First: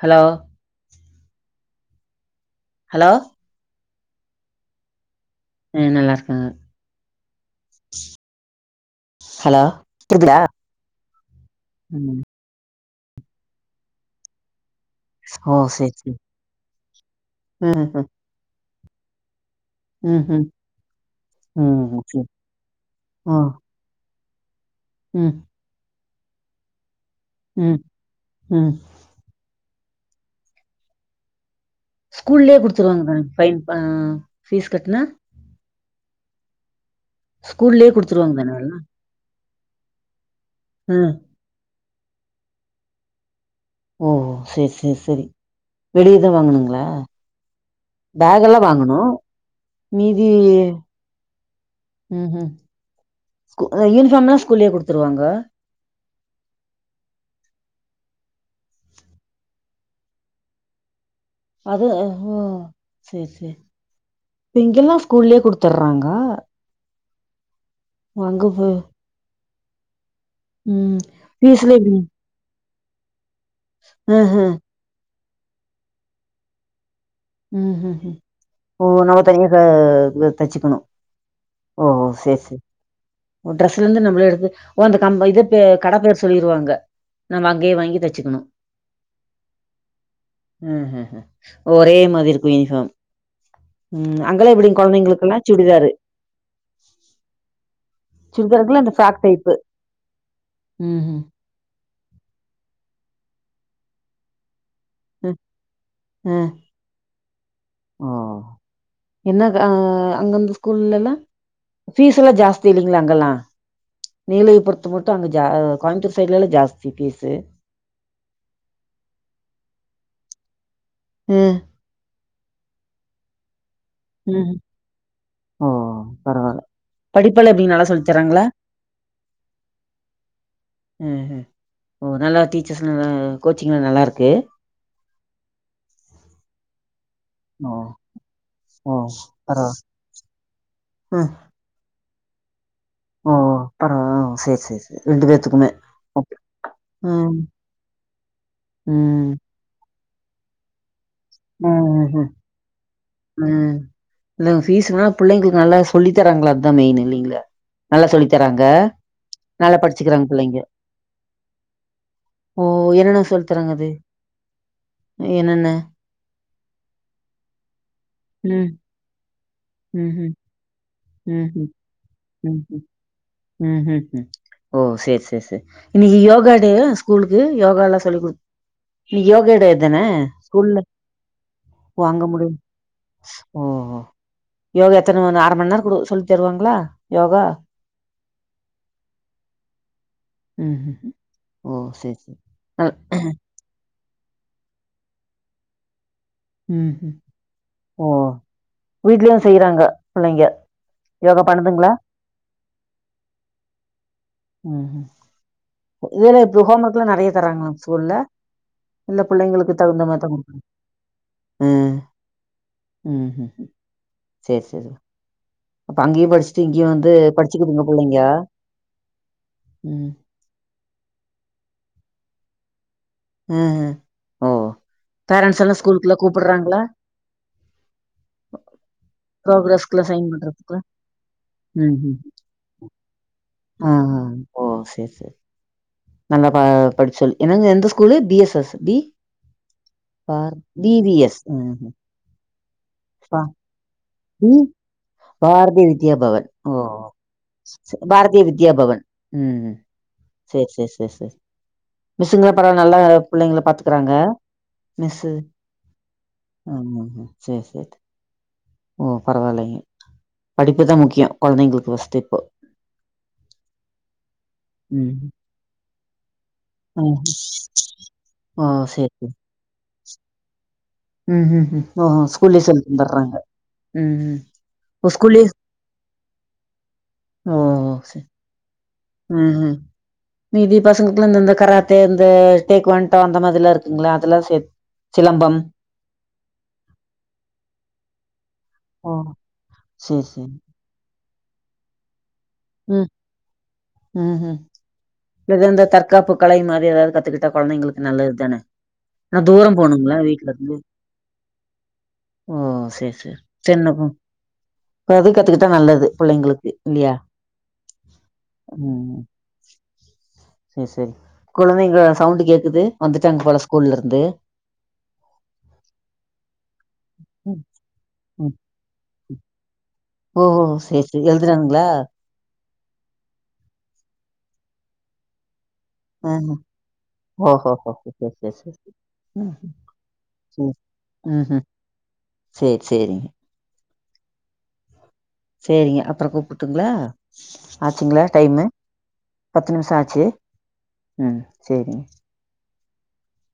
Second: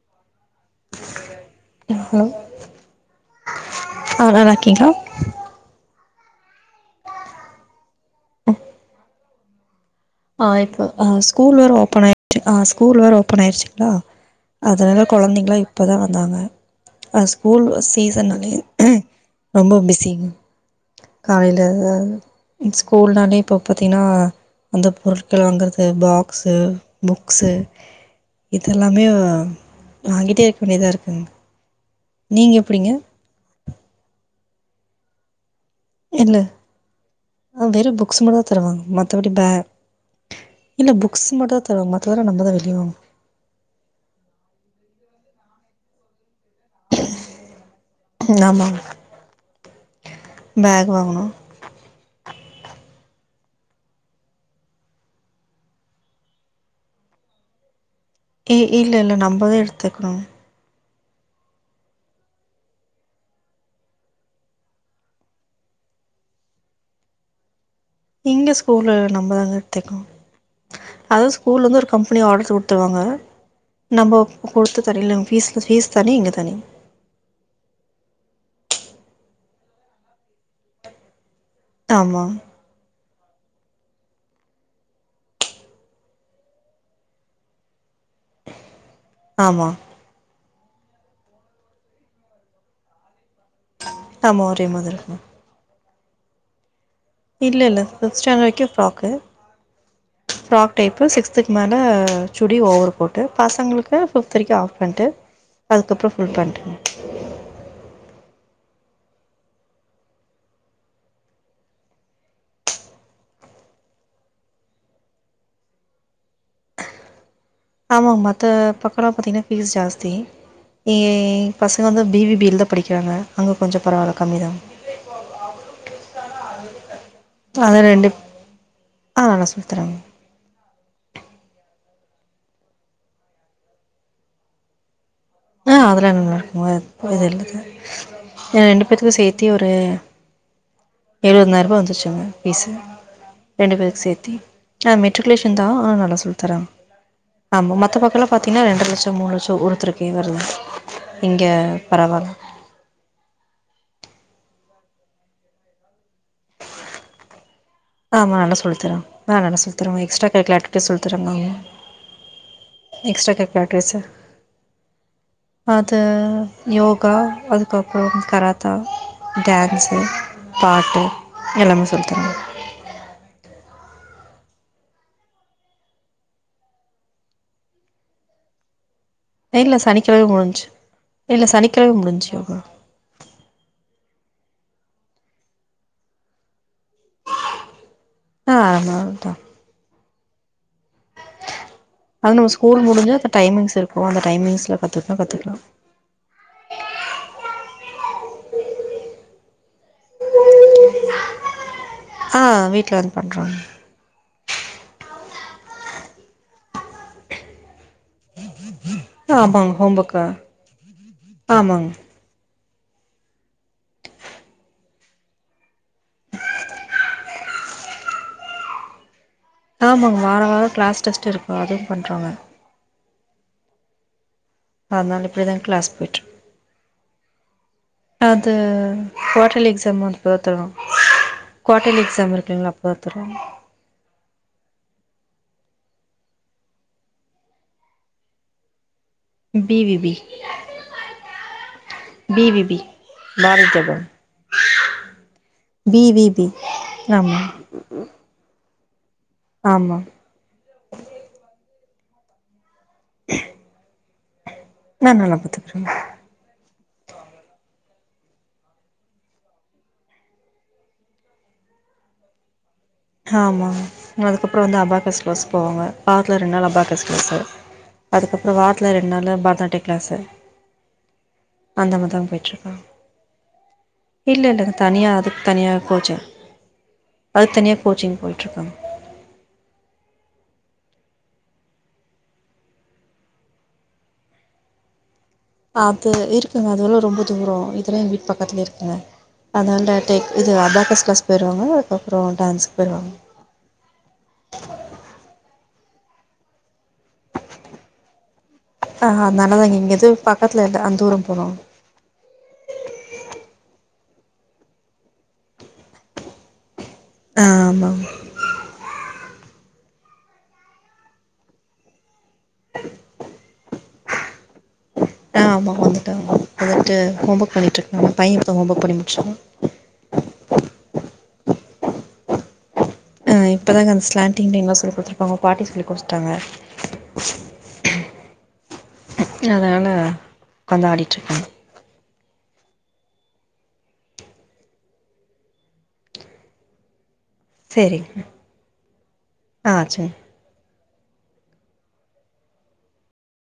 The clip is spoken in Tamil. ஹலோ [inaudible] ஹலோ அவளா லக்கிங்கோ ம் நல்லா இருக்காங்க ஹலோ கேக்குதா ஆ இப்ப ஆ ஸ்கூல் வேற ஓபன் ம் ஆயிருச்சு ஆ ஸ்கூல் வேற ஓபன் ஆயிருச்சுங்ளா அதனால கொழந்தைங்ளா ஓ சேரி இப்பதா சேரி வந்தாங்க அ ஸ்கூல் ம் சீசன்னாலே ரொம்ப ம் பிஸ்ஸிங்க ம் காலையில ம் சேரி ஆ ஸ்கூல்னாலே இப்போ பாத்தீனா அந்த ம் பொருட்கள வாங்குறது பாக்ஸு புக்சு ம் ம் இதெல்லாமே வாங்கிட்டே இருக்க வேண்டியதா இருக்குங் ஸ்கூல்லயே குடுத்துருவாங்க மே பைன் ஃபீஸ் கட்னா இல்ல அ ஸ்கூல்லயே வெறு புக்ஸ் குடுத்துருவாங்க மட்டு தான் தான எல்லா தருவாங் மத்தபடி பே இல்ல ம் புக்ஸ் மட்டுதான் தருவங் மத்தவல்ல நம்மதான் வெளிய வாங்கு ஓ சேர்சேர்சேரி வெளியதான் வாங்கனு ங்கள பேக் வாங்கனு எல்லாம் ஆமாங்க வாங்கணும் மீதி பேக் வாங்கணும் ம் ஹும் ஸ்கூ அ யூனிஃபாம்லா ஸ்கூலயே குடுத்துருவாங்க ஏ இல்லல்ல நம்பதா எடுத்துக்கனு அது அ ஓ சேர்சேரி இங்கெல்லாம் ஸ்கூல்லயே குடுத்துர்றாங்க அங்க இங்க போய் ஸ்கூல நம்மதாங்க எத்துக்கோம் ம் அதா ஸ்கூல பீஸ்ல வந்து ஒரு எப்டி கம்ப்னி ஆர்ட த்துருவாங்க நம்ப ஆஹா கொடுத்து தரில ஃபீஸ் ஃபீஸ் தனி இங்க தனி ம் ஹூ ஹூ ஓ நமத்தன அ தச்சுக்கணும் ஆமா ஒ டிரரெஸ்ல ருந்து நம்மள எடுத்து ஒ அந்தம்ப இத கட பேர் சொல்லிருவாங்க நம்ம அங்கேயே வாங்கி த ஆமா. ம்ஹும் ஹூம் ஒரே மாதிரிக்கும் யூனிஃபார்ம் ம் ஆமாம் அங்கெலா ஒரே எப்டி மாதிரி இருக்கும் குழந்தைங்களுகெலா சுடிதாரு இல்ல ல்ல ஃபிப்த் ஸ்டாண்டர்ட் வரைக்கு சுடிதாருக்குல்ல அந்த frock frock type frock type ம்ஹும் சிக்ஸ்துக்கு மேல சுடி ஓவர் கோட் பசங்ளுக்கு பிப்த் வரைக்கும் ஆ பண்ட்டு அ அதுக்கப்புறம் ஃபுல் பேண்ட் ஆ என்ன அங்க அ அங்கன் ஸ்கூல்லலாம் ஃபீஸ் லாம் ஜாஸ்தி இல்லைங்ளா அங்கல்லாம் நீலையை பொறுத்த மட்டு அங்க ஜ கோயம்த்தூர் சைட்ல லாம் ஜாஸ்தி ஃபீஸ்சு ஆமா மத்த பக்கலா பாத்தீங்னா ஃபீஸ் ஜாஸ்தி ஏ ம் பசங்க வந்து பிபிபில தா படிக்றாங்க அங்க கொஞ்சம் பரவால கம்மி தா ம் ஓ பரவால படிப்பலா எப்டி அது நல்லா ரெண்டு சொல்லித்தறாங்ளா ஆ நல்லா சொல்லி தராங்க ம்ஹூம் ஓ நல்லா டீச்சர்ஸ்லாம் நல்ல கோச்சிங்லாம் நல்லாருக்கு ம்ம் அதெல்லாம் நல்லா ருக்குங்க ஒ இதெல்லுது ஓ ஏ ரெண்டு ஓ பேத்துக்கும் சேத்தி பரவா ஒரு ம் எழுவன்தாயிரவா வந்துருச்சுங்க பீஸு ஓ ஓ ரெண்டு பேரு பரவா ஓ சேத்தி சேரி சேரி ஆ சேரி ரெண்டு மெட்ரிகுலேஷன் பேத்துக்குமே தான் ஆ நல்லா ஓகே சொல்லி தராங்க ம் ஆமா மத்த பக்கோல பாத்தீங்கன்னா ரெண்டர லட்சோ ம் மூணு லட்சோ ஒருத்தருக்கே வருது இங்க ம் ம் பரவால்ல இவ்ளோ ஃபீஸ்ன்னா புள்ளைங்களுக்கு நல்லா சொல்லி தராங்களா அதா மெயினு இல்லைங்களா ஆமா நல்லா சொல்லி தராங்க ஆ நல்லா சொல்லி தருவாங் படிச்சுக்கிறாங்க எக்ஸ்ட்ரா கரிகுலர் புள்ளைங்க ஆக்டிவிட்டீஸ் சொல்லித்தராங்கங்கோ ஓ என்னென்ன எக்ஸ்ட்ரா சொல்லி கரிக்குலர் தராங்க அது ஆக்டிவிட்டிஸ் என்னென்ன அது அ யோகா அதுக்கப்புறம் ம் கராத்தா டான்ஸ்சு ம் ம் பாட்டு ம் எல்லாமே சொல்லித் தரங்க ம் ம் ம் ம் ம் ஓ சேரி சேரி சேரி இன்னைக்கு யோகா டேவா ஸ்கூலுக்கு யோகால்லா சொல்லிகுடு இன்னிக் யோகா டே இல்லை தானே சனிக்கிழமை முடிஞ்சிச்சு ஸ்கூல்ல இல்லை சனிக்கிழமை ஓ அங்க முடிஞ்சிச்சு முடிஞ் யோகா ஓ ஓ யோகா எத்தன மணி அரமணி நேரோ சொல்லி தருவாங்களா யோகா ஆ ஆமாங்கா ம் ம் ம் ஓ சேரி சேரி எப்போவு அந்த டைமிங்ஸ்ல கத்துக்கிட்டோம்னா கத்துக்கலாம் ம் ம் ஓ வீட்ல வந்து செய்றாங்க புள்ளைங்க யோகா பண்ணுதுங்களா ஆ வீட்ல வந்து பண்றாங்க ம் ம் இதெல்லா இப்ப ஹோம் ஒர்க்லாம் நெறைய தராங்லா இந்த ஸ்கூல்ல இல்ல புள்ளைங்களுக்கு தகுந்த மாறிதா குடுக்கறாங்க ஆமாங் ம் ம் சேரி சேரி அப்ப அங்கயு படிச்சுட்டு இங்கயு வந்து படிச்சுகுதுங்க புள்ளைங்க ம் ஆமாங்க வாரோ வாரோ கிளாஸ் டெஸ்ட் இருக்கு அதுவும் பண்றாங்க ம் ம் ஓ அதனால் இப்படி பேரண்ட்ஸ் தான் எல்லா கிளாஸ் ஸ்கூலுக்குள்ள போய்ட்டுருக்கு கூப்பட்றாங்களா அது குவாட்டர்லி எக்ஸாம் ப்ரோக்ரஸ்குள்ள சைன் வந்தபெறகு தானா பண்றதுக்குலா ம் குவாட்டர்லி ம் எக்ஸாம் இருக்குங்களா அப்ப தருவாங்க ஆ ஆ ஓ சேரி சேரி நல்லா பா படிப் சொல்லி என்னங்க எந்த school D S S D BVB பார் டி வி எஸ் ம் ம் பாரதி வித்யா பவன் ம் ம் பாரதி வித்யா பி பவன் ஒ ஆமா ஒ பாரதிய வித்யா பவன் ம் ம் ஆமா சேரி சேரி சேரி சேரி மிஸ்சுங்க பரவால்ல நல்லா புள்ளைங்கள பாத்துக்கறாங்க ஆ நல்லா பாத்துக்கறாங்க ஆமாங்க சேரி சேரி ஓ பரவால்லைங்க படிப்புதா முக்கியோ கொழந்தைங்களுக்கு ஃபர்ஸ்ட் இப்போ ஆமா அதுக்கப்புறோ வந்து அபாக்கஸ் ம் க்ளாஸ் போவாங்க வாரத்துல ரெண்டு நாள் அபாக்கஸ் ம் க்ளாஸ்சு அதுக்கப்புறம் ஓ வாரத்துல ரெண்டு நாளு பரதநாட்டிய க்ளாசு ம்ம் ம்ம் ஓ ஓ ஸ்கூல்லயே சொல்லி தந்துட்றாங்க இல்ல இல்ல அது தனியா அதுக்கு தனியா கோச்சர் அதுக்கு தனியா கோச்சிங் போயிட்டு இருக்காங்க ம்ம் மீதி பசங்களுக்ள இந்த இந்த கராத்தே இந்த டேக் ஒன்டா அந்த மாரில்லா இருக்குங்களா அதெல்லா சேத் சிலம்பம். அது இருக்குங்க. அதுவெல்லா ரொம்ப தூரோ இதெல்லா எங் வீட்டு பக்கத்துல இருக் ங்க ஓ! அதனால சரி, டேக் சரி. இது அபாகஸ் க்ளாஸ் போய்ருவாங்க. அதுக்கப்றோ ம் ம் ம் எது இந்த தற்காப்பு கலை மா ரி எதாது கத்துக்கிட்டா கொழந்தைங்களுக்கு நல்லது தானே. ஆ ஆனா அதனாலதாங்க தூரம் இங்க எது போனுங்ளா பக்கத்துல வீட்லருந்து இல்ல அந் தூரம் போனு ஓ சேரி சேரி சென்னா போ அது கத்துக்கிட்டா நல்லது புள்ளைங்களுக்கு இல்லியா ஆமாங் சேரி சேரி குழந்தைங்க சவுண்டு் கேக்குது. வந்துட்டாங்க போல ஸ்கூல்ல இருந்து ஆ ஆமா வந்துட்டாங்க இப்பதா ட்டு ஹோம் ஒர்க் ம். பண்ணிட்டிருக்காங்க பைய இப்போ தா ஹோம் ஒர்க் பண்ணி முச்சா ஓ ஓ ஓ சேரி சேரி எழுதுறானுங்ளா அ இப்ப தாங்க அந்தஸ்லாண்டிங் லைன்லா சொல்லிடுத்துருப்பாங்க பாட்டி சொல்லி கொடுத்துட்டாங்க ஆஹ. ஓஹோஹோ சேரி சேரி அதனால் உட்காந்து ஆடிகிட்ருக்காங்க உஹூம் சேரி சேரி சேரிங்க அப்புறோ கூப்புட்டுங்ளா ஆச்சுங்களா சரிங்க டைமு ஆ பத்து நிமிஷ சரி ஆச்சு ம் சேரிங்க